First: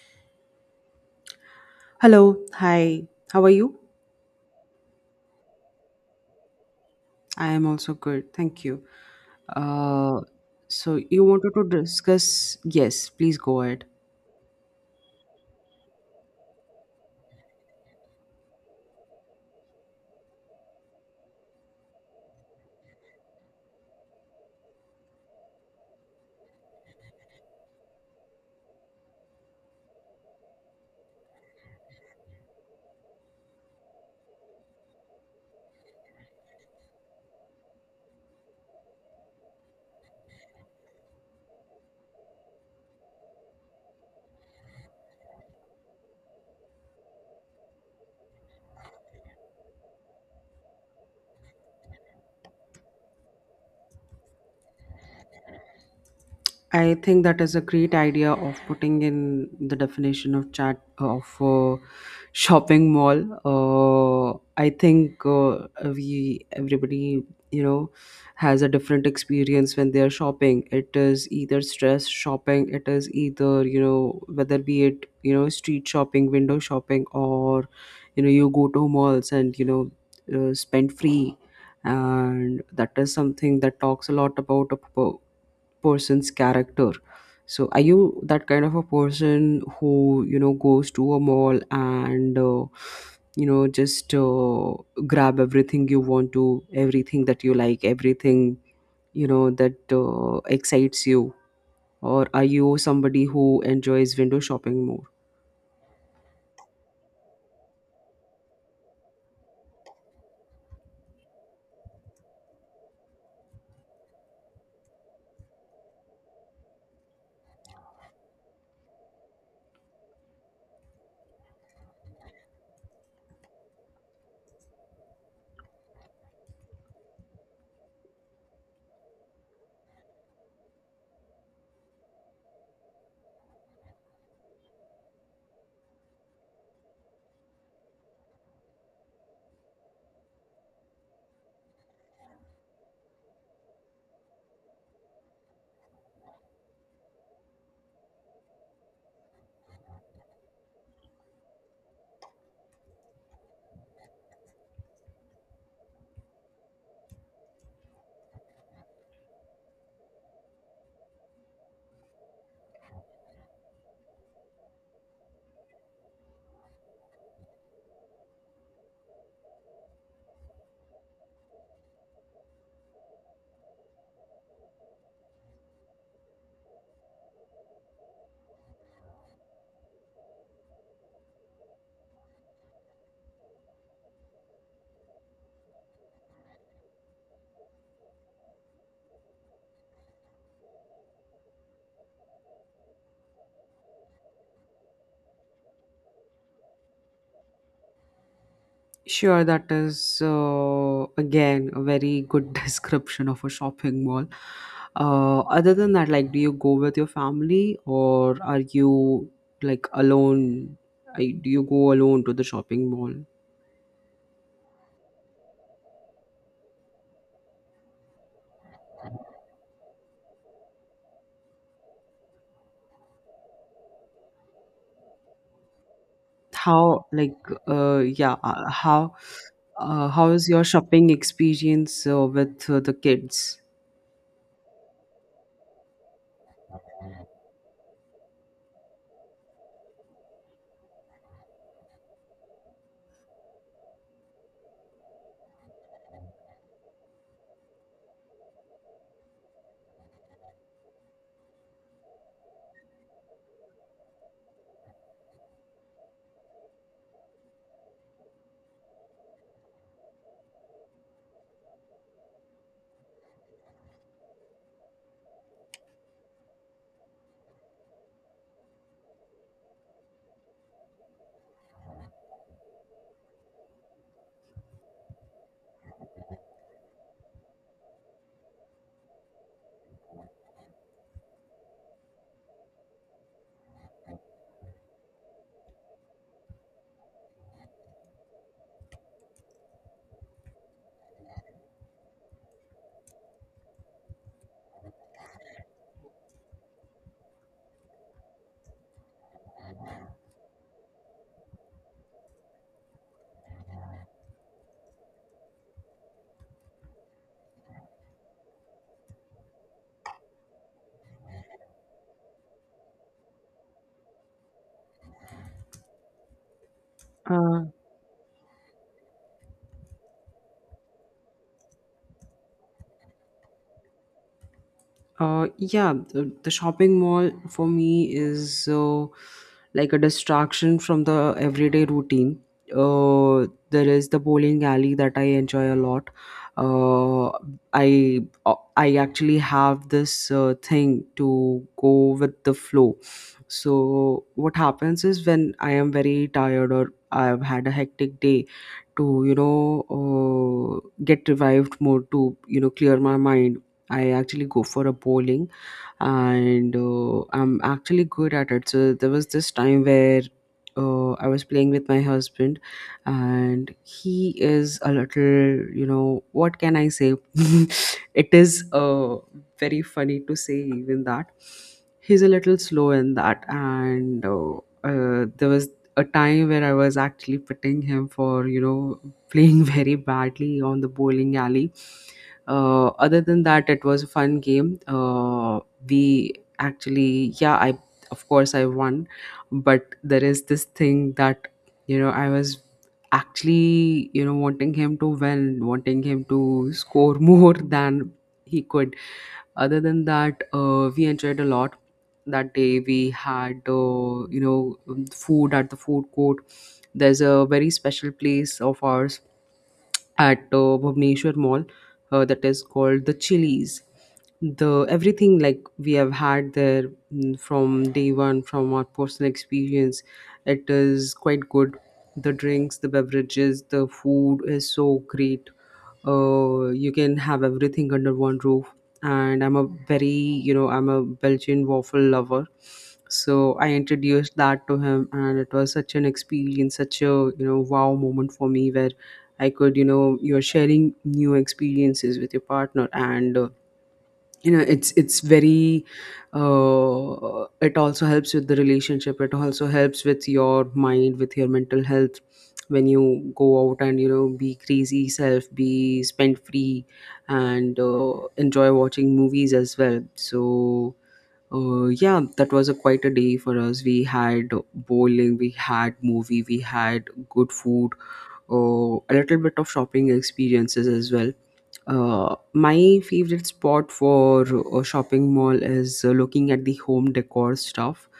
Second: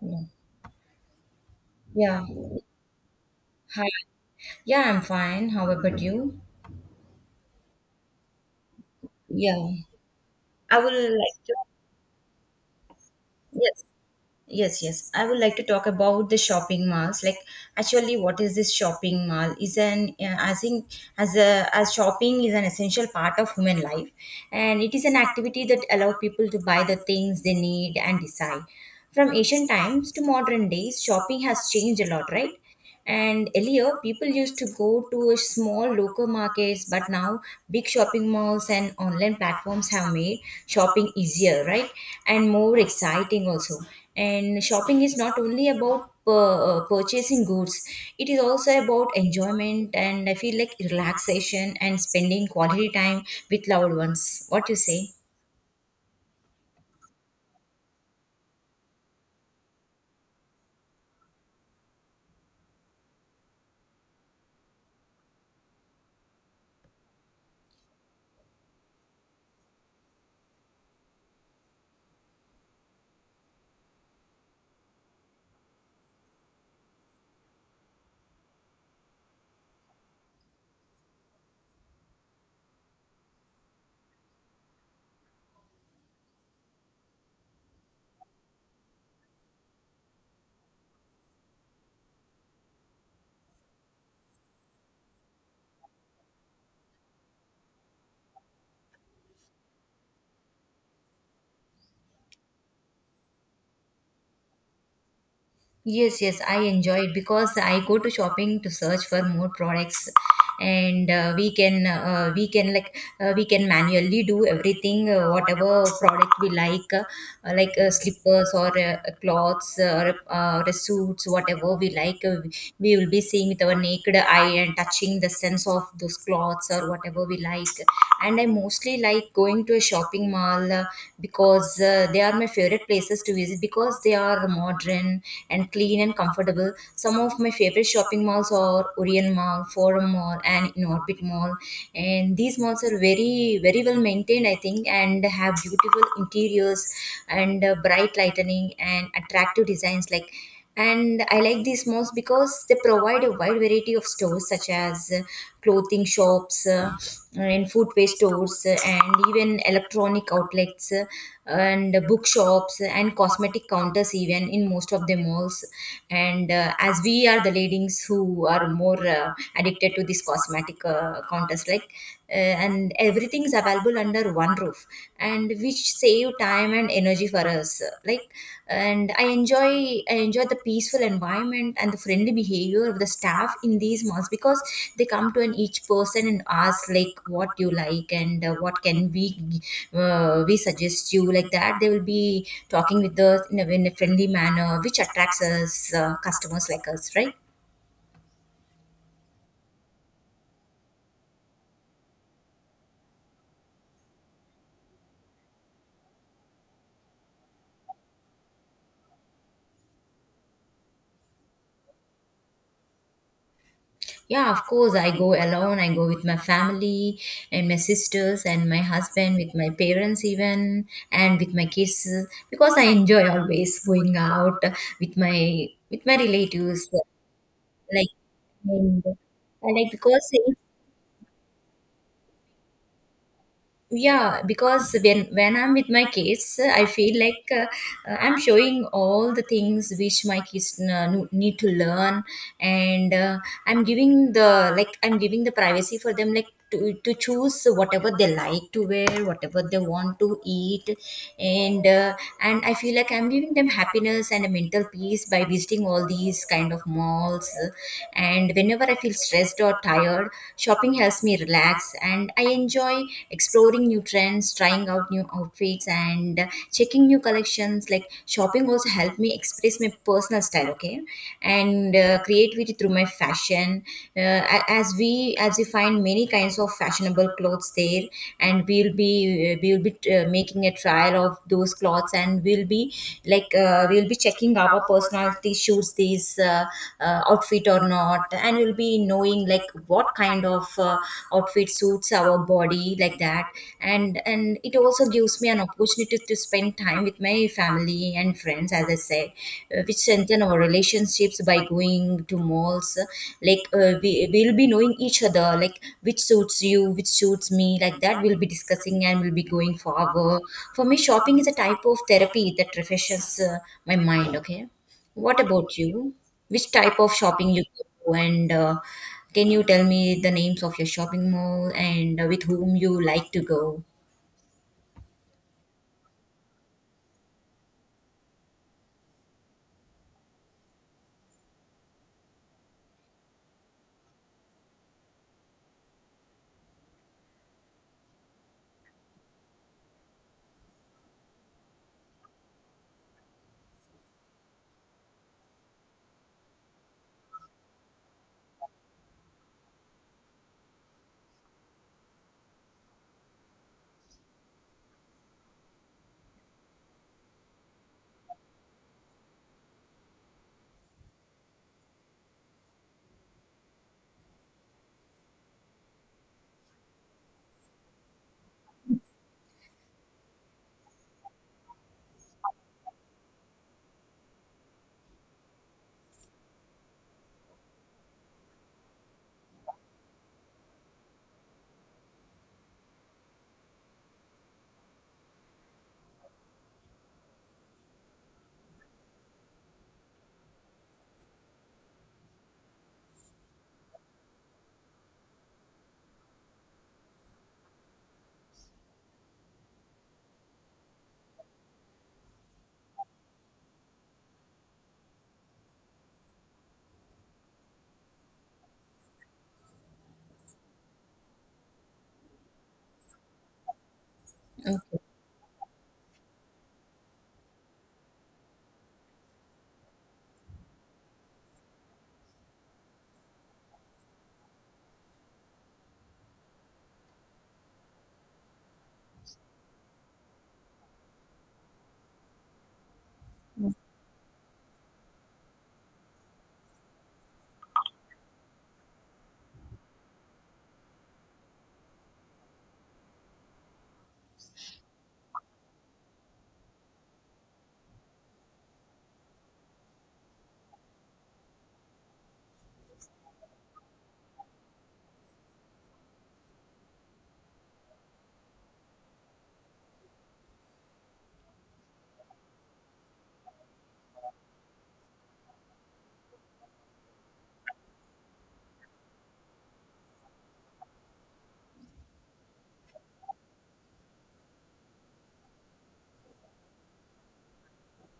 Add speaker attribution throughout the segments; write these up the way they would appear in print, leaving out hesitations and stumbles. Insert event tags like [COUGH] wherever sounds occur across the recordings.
Speaker 1: Yeah. Yeah.
Speaker 2: Hello, hi. How are you?
Speaker 1: Hi. Yeah, I'm fine. How about you?
Speaker 2: I am also good, thank you.
Speaker 1: Yeah.
Speaker 2: Uh,
Speaker 1: I would
Speaker 2: so you
Speaker 1: like
Speaker 2: wanted
Speaker 1: to
Speaker 2: to discuss? Yes, please go
Speaker 1: yes.
Speaker 2: ahead.
Speaker 1: Yes, yes. I would like to talk about the shopping malls. Like, actually, what is this shopping mall? Is an I think, as a as shopping is an essential part of human life, and it is an activity that allow people to buy the things they need and decide. From ancient times to modern days, shopping has changed a lot, right? And earlier, people used to go to a small local markets, but now big shopping malls and online platforms have made shopping easier, right? And more exciting also. And shopping is not only about purchasing goods, it is also about enjoyment and I feel like relaxation and spending quality time with loved ones. What you say?
Speaker 2: I think that is a great idea of putting in the definition of chat of shopping mall. I think we everybody you know has a different experience when they are shopping. It is either stress shopping. It is either you know whether be it you know street shopping, window shopping, or you know you go to malls and spend free. And that is something that talks a lot about a person's character, so are you that kind of a person who you know goes to a mall and you know just grab everything you want to, everything that you like, everything you know that excites you, or are you somebody who enjoys window shopping more?
Speaker 1: Yes, yes, I enjoy it because I go to shopping to search for more products, and we can like we can manually do everything, whatever product we like slippers or clothes or or suits, whatever we like. We will be seeing with our naked eye and touching the sense of those clothes or whatever we like. And I mostly like going to a shopping mall, because they are my favorite places to visit because they are modern and clean and comfortable. Some of my favorite shopping malls are Orion Mall, Forum Mall, and in Orbit Mall. And these malls are very, very well maintained, I think, and have beautiful interiors and bright lighting and attractive designs, like, and I like these malls because they provide a wide variety of stores, such as clothing shops, and footwear stores, and even electronic outlets, and bookshops and cosmetic counters even in most of the malls. And as we are the ladies who are more addicted to these cosmetic, counters, like, and everything is available under one roof, and which save time and energy for us, like, and I enjoy the peaceful environment and the friendly behavior of the staff in these malls, because they come to an each person and ask like what you like, and, what can we, we suggest you, like that they will be talking with us in in a friendly manner which attracts us, customers like us, right?
Speaker 2: Sure, that is again a very good [LAUGHS] description of a shopping mall. Other than that, like, do you go with your family or are you like alone? I, do you go alone to the shopping mall?
Speaker 1: Yeah, of course, I go alone. I go with my family and my sisters and my husband, with my parents, even, and with my kids because I enjoy always going out with my relatives. Like,
Speaker 2: How, like, yeah,
Speaker 1: and, I like because,
Speaker 2: how is your shopping experience with the kids?
Speaker 1: yeah, because when I'm with my kids, I feel like, I'm showing all the things which my kids, need to learn. And I'm giving the, like, I'm giving the privacy for them, like, to choose whatever they like to wear, whatever they want to eat. And uh, and I feel like I'm giving them happiness and a mental peace by visiting all these kind of malls. And whenever I feel stressed or tired, shopping helps me relax, and I enjoy exploring new trends, trying out new outfits, and checking new collections, like, shopping also helped me express my personal style. Okay. And creativity through my fashion. As we, as we find many kinds of fashionable clothes there, and we will be making a trial of those clothes, and we'll be, like, we'll be checking our personality, shoots these, outfit or not, and we'll be knowing, like, what kind of outfit suits our body, like that. And it also gives me an opportunity to spend time with my family and friends, as I said, which strengthen our relationships by going to malls, like, we will be knowing each other, like which suits you, which suits me, like that, we'll be discussing and we'll be going forward. For me, shopping is a type of therapy that refreshes my mind. Okay. What about you? Which type of shopping you
Speaker 2: Uh,
Speaker 1: go to? And can you tell me the names of your shopping mall and with whom you like to go?
Speaker 2: Yeah, the shopping mall for me is like a distraction from the everyday routine. There is the bowling alley that I enjoy a lot. Uh, I actually have this thing to go with the flow. So what happens is when I am very tired or I've had a hectic day to get revived more to you know clear my mind. I actually go for a bowling, and I'm actually good at it. So there was this time where I was playing with my husband, and he is a little, you know, what can I say? [LAUGHS] it is Very funny to say even that he's a little slow in that, and there was a time where I was actually putting him for, you know, playing [LAUGHS] very badly on the bowling alley. Other than that, it was a fun game. We actually, yeah, I, of course I won, but there is this thing that you know I was actually you know wanting him to win, wanting him to score [LAUGHS] more than he could. Other than that, we enjoyed a lot. That day we had, food at the food court. There's a very special place of ours at Bhubaneswar Mall, that is called the Chili's. The
Speaker 1: Okay.
Speaker 2: everything like we have had there, from day one, from our personal experience, it is quite good. The drinks, the beverages, the food is so great. You can have everything under one roof, and I'm a very you know I'm a Belgian waffle lover. So I introduced that to him and it was such an experience, such a you know wow moment for me, where I could you know you're sharing new experiences with your partner, and you know it's very it also helps with the relationship, it also helps with your mind, with your mental health. When you go out and you know be crazy self, be spend free, and enjoy watching movies as well. So yeah, that was a quite a day for us. We had bowling, we had movie, we had good food, a little bit of shopping experiences as well. My favorite spot for a shopping mall is looking at the home decor stuff.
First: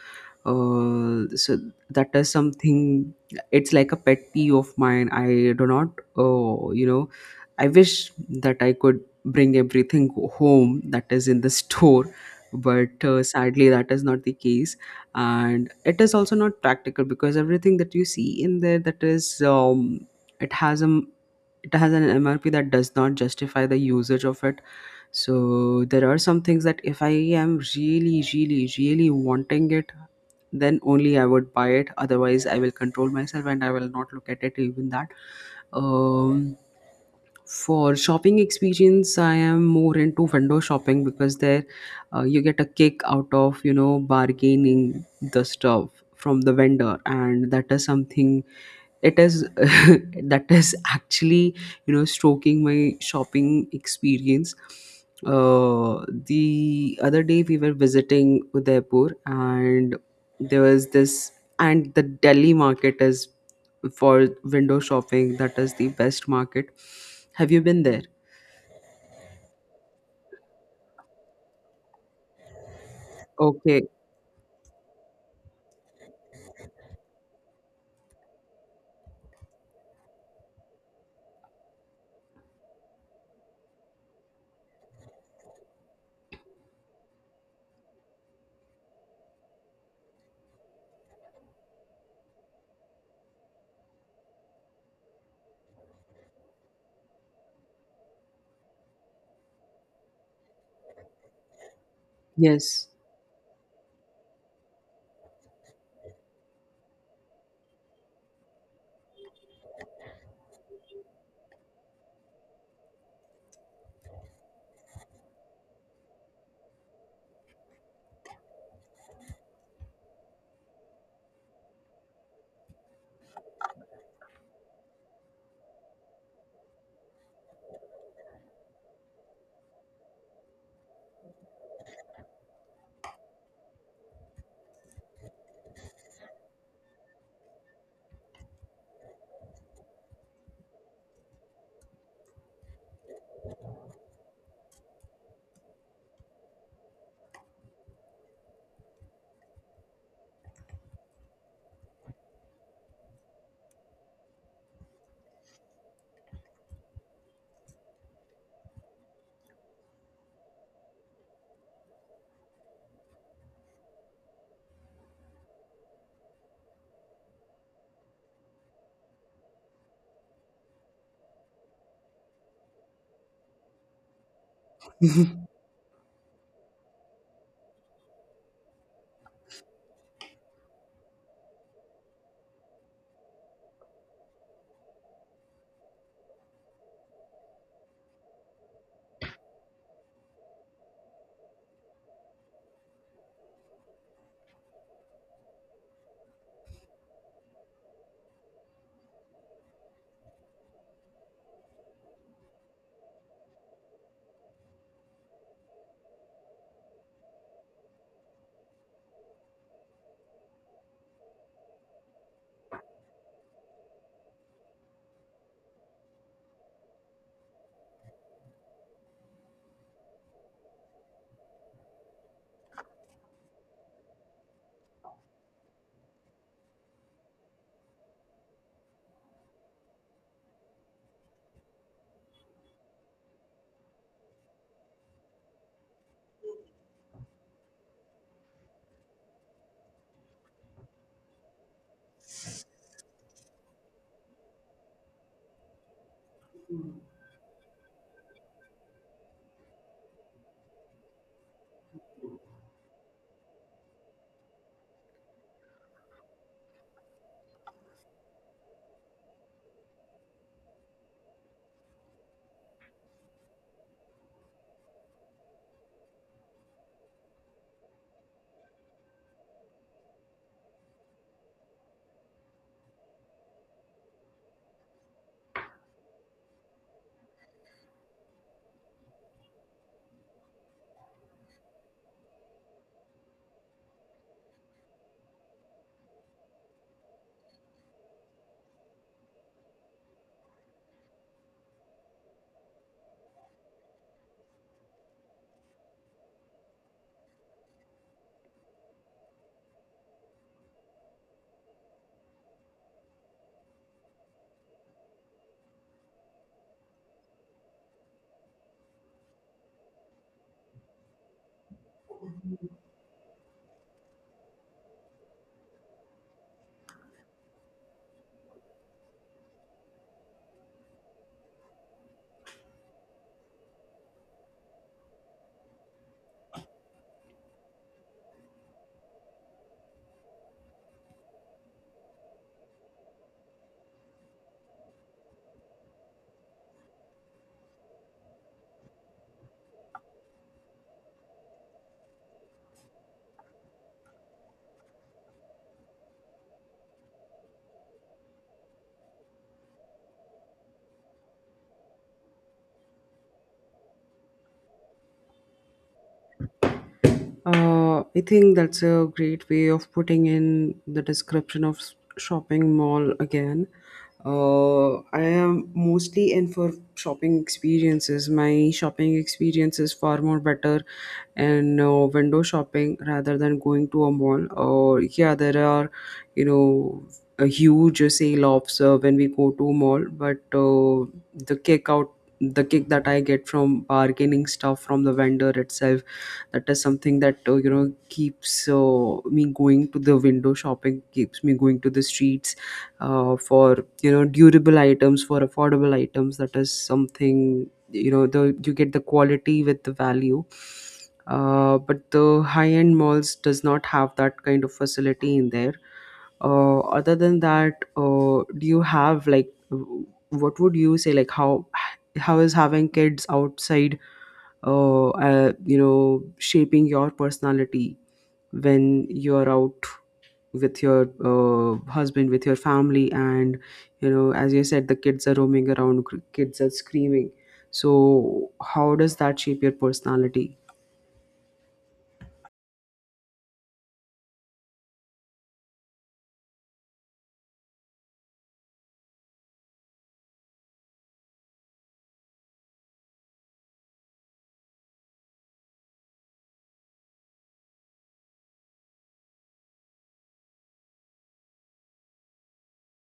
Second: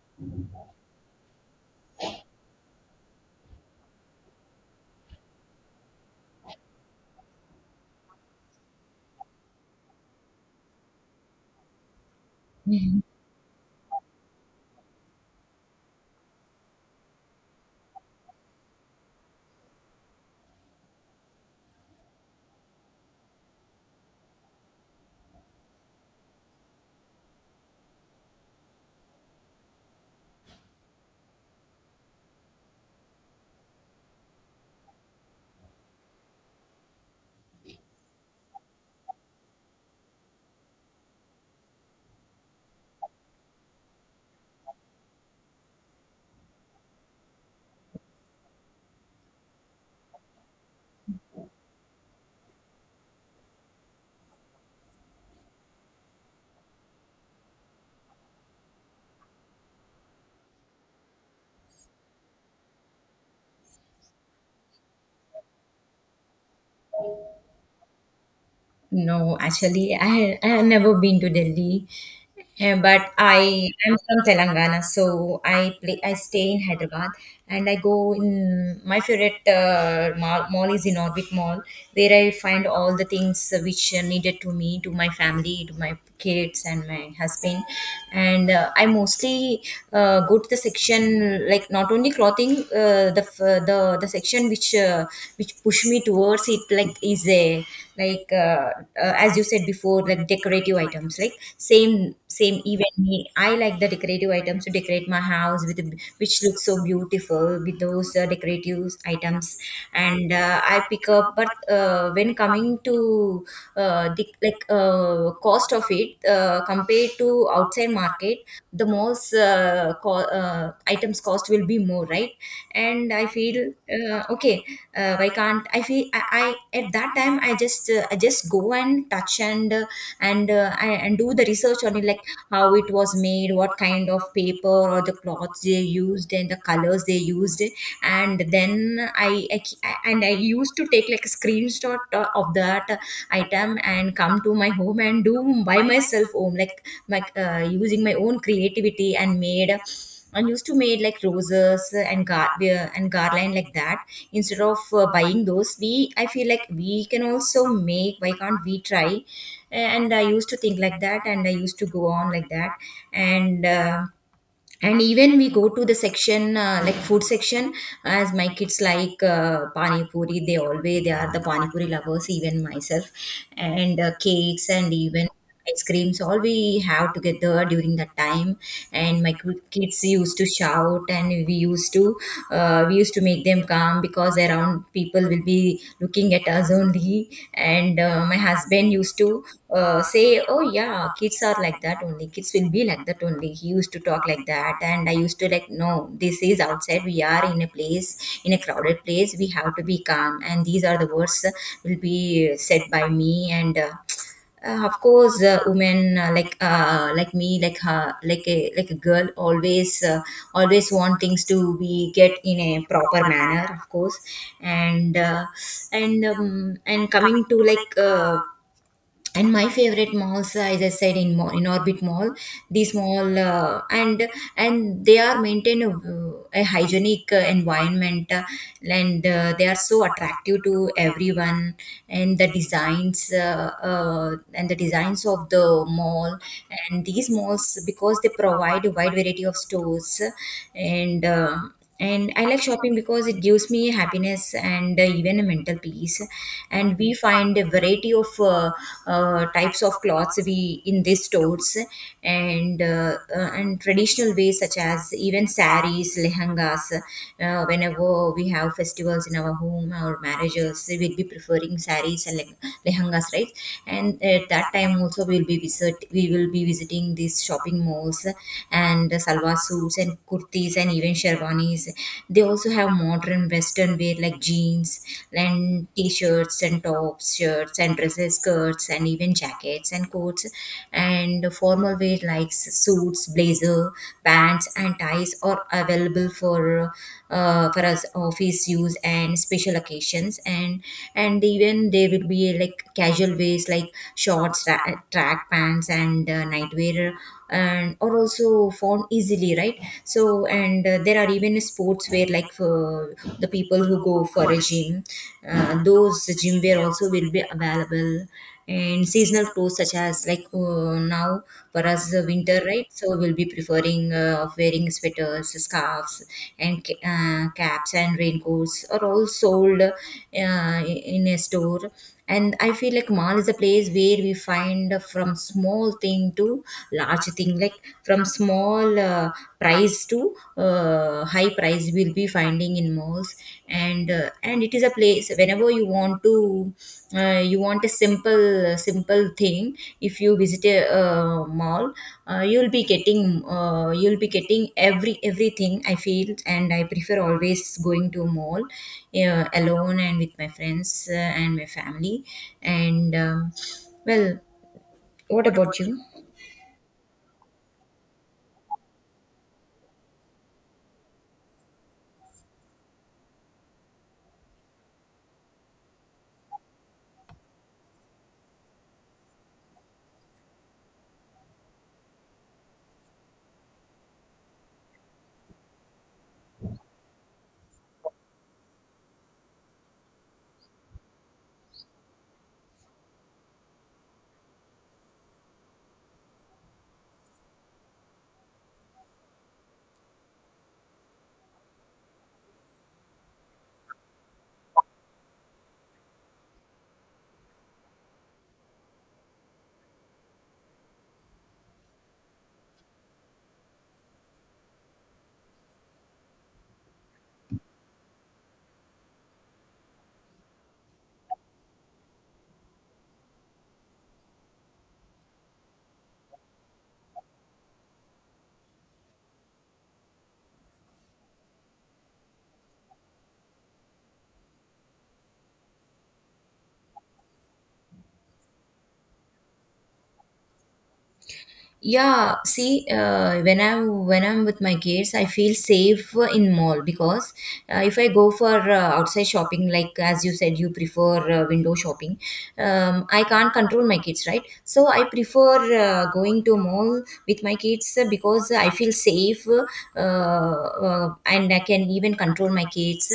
Speaker 2: So that is something. It's like a pet peeve of mine. I do not. You know, I wish that I could bring everything home that is in the [LAUGHS] store, but sadly that is not the case, and it is also not practical because everything that you see in there, that is it has a, it has an MRP that does not justify the usage of it. So there are some things that if I am really, really, really wanting it, then only I would buy it, otherwise I will control myself and I will not look at it even that. um, for shopping experience I am more into window shopping, because there you get a kick out of you know bargaining the stuff from the vendor, and that is something, it is [LAUGHS] that is actually you know stroking my shopping experience. uh the other day we were visiting Udaipur, and there was this, and the Delhi market is for window shopping, that is the best market. Have you been there?
Speaker 1: No, actually, I have never been to Delhi, eh, but I
Speaker 2: Okay.
Speaker 1: am from Telangana, so I stay in Hyderabad, and I go in my favorite mall is in Orbit Mall, where I find all the things which are needed to me, to my family, to my kids, and my husband. And I mostly, go to the section like not only clothing, the, f- the section which, which pushed me towards it, like, is a, like, as you said before, like decorative items, like same,
Speaker 2: Yes.
Speaker 1: even me, I like the decorative items to decorate my house with, which looks so beautiful with those decorative items. And I pick up, but when coming to the, like, cost of it, compared to outside market, the most items cost will be more, right? And I feel, okay, why can't I feel, I at that time, I just, go and touch, and and do the research on it, like how it was made, what kind of paper or the cloths they used and the colors they used. And then i, I I used to take like a screenshot of that item and come to my home and do by myself home, like, my, using my own creativity, and made, and used to made like roses and gar and garland, like that, instead of buying those, we, I feel like we can also make, why can't we try? And I used to think like that, and I used to go on like that. And uh, and even we go to the section, like food section, as my kids like pani puri, they always, they are the pani puri lovers, even myself. And cakes and even ice creams, all we have together during that time. And my kids used to shout, and we used to, we used to make them calm because was around, people will be looking at us only. And my husband used to, say, "Oh yeah, kids are like that only. Kids will be like that only." He used to talk like that, and I used to like, "No, this is outside. We are in a place, in a crowded place. We have to be calm." And these are the words, will be said by me, and, of course, women, like, like me, like her, like a girl, always, always want things to be get in a proper manner, of course. And coming to, like, and my favorite malls, as I said, in mall, in Orbit Mall, these mall, and they are maintain a hygienic environment, and they are so attractive to everyone, and the designs, and the designs of the mall, and these malls because they provide a wide variety of stores. And uh, and I like shopping because it gives me happiness and, even a mental peace. And we find a variety of, types of clothes we in these stores. And, and traditional ways such as even saris, lehengas, whenever we have festivals in our home or marriages, we'll be preferring saris and lehengas, right? And at that time also, we will be visiting these shopping malls. And salwar suits and kurtis and even sherwanis. They also have modern western wear like jeans and t-shirts and tops, shirts and dresses, skirts and even jackets and coats. And formal wear like suits, blazer, pants, and ties are available for, for us office use and special occasions. And even there will be like casual ways, like shorts, track pants and nightwear, and are also found easily, right? So and there are even sports where, like for the people who go for a gym, those gym wear also will be available. And seasonal clothes such as, like, now for us the winter, right? So we'll be preferring of wearing sweaters, scarves, and caps and raincoats are all sold in a store. And I feel like mall is a place where we find from small thing to large thing, like, from small price to high price, will be finding in malls. And it is a place whenever you want to, you want a simple thing, if you visit a mall You'll be getting you'll be getting everything, I feel. And I prefer always going to a mall, alone and with my friends, and my family. And um, well what about you?
Speaker 2: I think that's a great way of putting in the description of shopping mall again. I am mostly in for shopping experiences. My shopping experience is far more better in window shopping rather than going to a mall. Or yeah, there are you know a huge sale offs when we go to a mall, but the kick out the kick that I get from bargaining stuff from the vendor itself, that is something that you know keeps me going to the window shopping, keeps me going to the streets, for you know durable items, for affordable items. That is something, you know the you get the quality with the value. But the high end malls does not have that kind of facility in there. Other than that, do you have like what would you say, like how is having kids outside you know shaping your personality when you're out with your husband, with your family, and you know as you said the kids are roaming around, kids are screaming, so how does that shape your personality?
Speaker 1: Yeah, see, when I'm with my kids, I feel safe in mall because, if I go for outside shopping, like as you said, you prefer window shopping. I can't control my kids, right? So I prefer going to mall with my kids, because I feel safe and I can even control my kids,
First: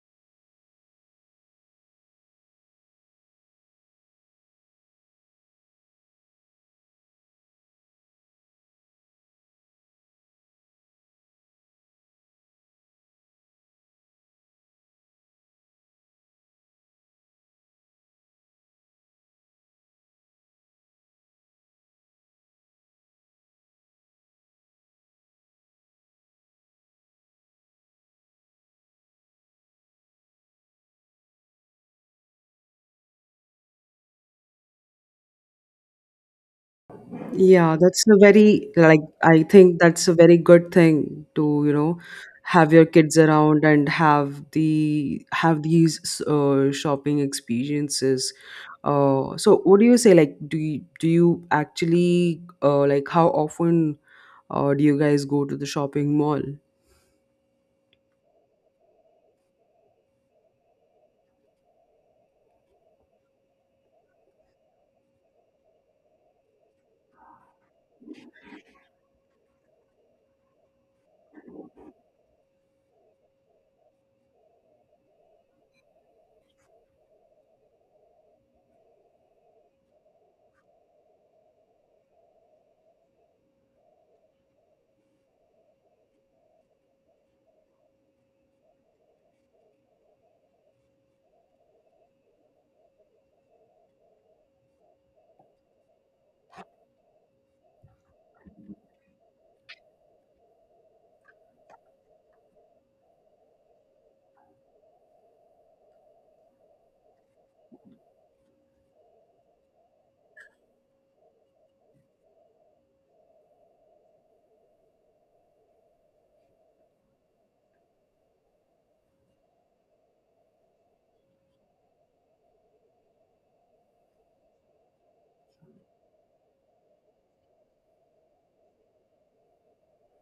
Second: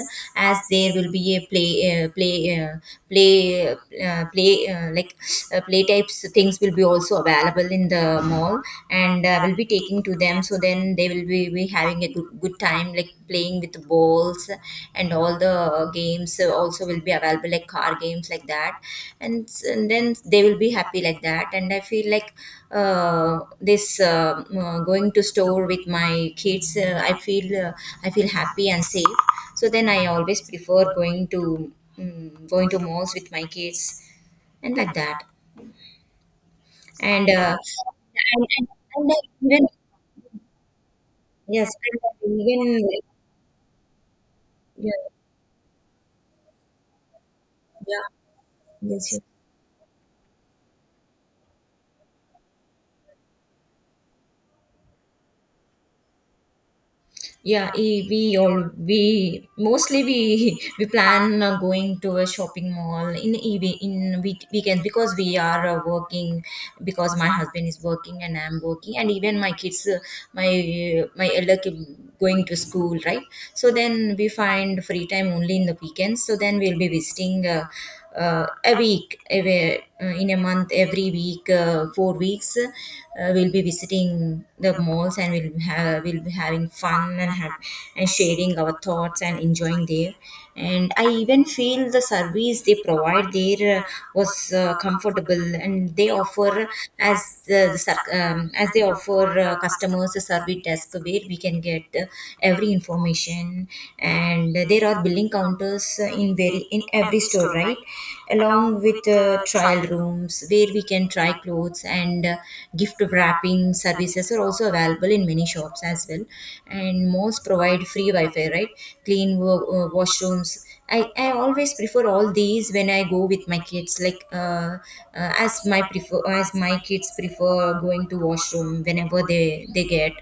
Speaker 1: as there will be a play play play play like play types things will be also available in the mall, and I will be taking to them, so then they will be having a good time, like playing with balls, and all the games also will be available, like car games, like that. And then they will be happy, like that. And I feel like, this going to store with my kids, I feel I feel happy and safe. So then I always prefer going to going to malls with my kids, and like that. and uh,
Speaker 2: Yeah, that's a
Speaker 1: and, and,
Speaker 2: very like
Speaker 1: and I
Speaker 2: I
Speaker 1: even,
Speaker 2: think that's a very good thing to,
Speaker 1: yes,
Speaker 2: you know,
Speaker 1: and I
Speaker 2: have your
Speaker 1: even,
Speaker 2: kids around and have
Speaker 1: yeah,
Speaker 2: the have these shopping
Speaker 1: yeah,
Speaker 2: experiences.
Speaker 1: yes, yes,
Speaker 2: So what do you say, like do you, actually like how often do you guys go to the shopping mall?
Speaker 1: yeah we all we mostly we [LAUGHS] we plan going to a shopping mall in evening, in weekend, because we are working, because my husband is working and I'm working. And even my kids, my elder kid going to school, right? So then we find free time only in the weekends. So then we'll be visiting, a week every, in a month, every week, 4 weeks, we'll be visiting the malls, and we'll be having fun and have, and sharing our thoughts and enjoying there. And I even feel the service they provide there, was comfortable. And they offer, as as they offer customers a service desk where we can get every information. And there are billing counters, in every store, right? Along with trial rooms, where we can try clothes. And gift wrapping services are also available in many shops as well. And most provide free Wi-Fi, right? Clean washrooms. I always prefer all these when I go with my kids, like uh, as my kids prefer going to washroom, whenever they get,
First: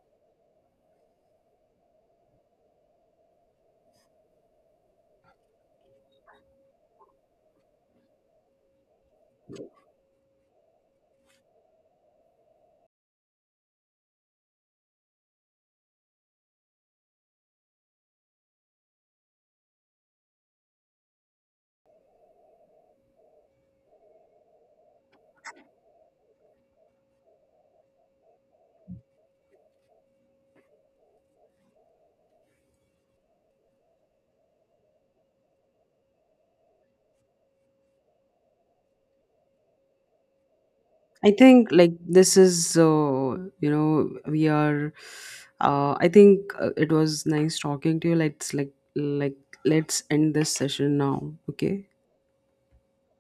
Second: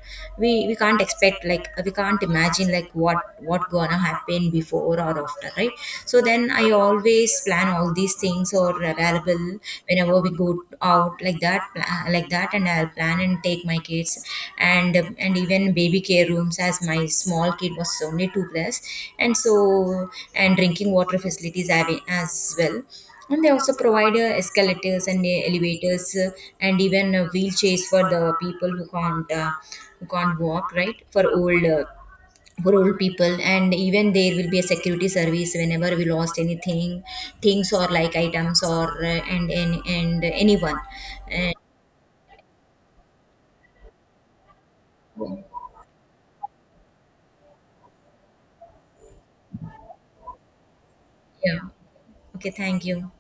Speaker 1: we can't expect, like we can't imagine like what gonna happen before or after, right? So then I always plan all these things or available, whenever we go out, like like that. And I'll plan and take my kids, and and even baby care rooms, as my small kid was only two plus. And so, and drinking water facilities have, as well. And they also provide escalators and elevators, and even wheelchairs for the people who can't walk, right? For old for old people. And even there will be a security service whenever we lost anything, things or like items, or and anyone,
Speaker 2: I
Speaker 1: uh,
Speaker 2: think like this is you know we are I think it was nice talking to you. Let's let's end this session now.
Speaker 1: yeah,
Speaker 2: Okay.
Speaker 1: okay, thank you.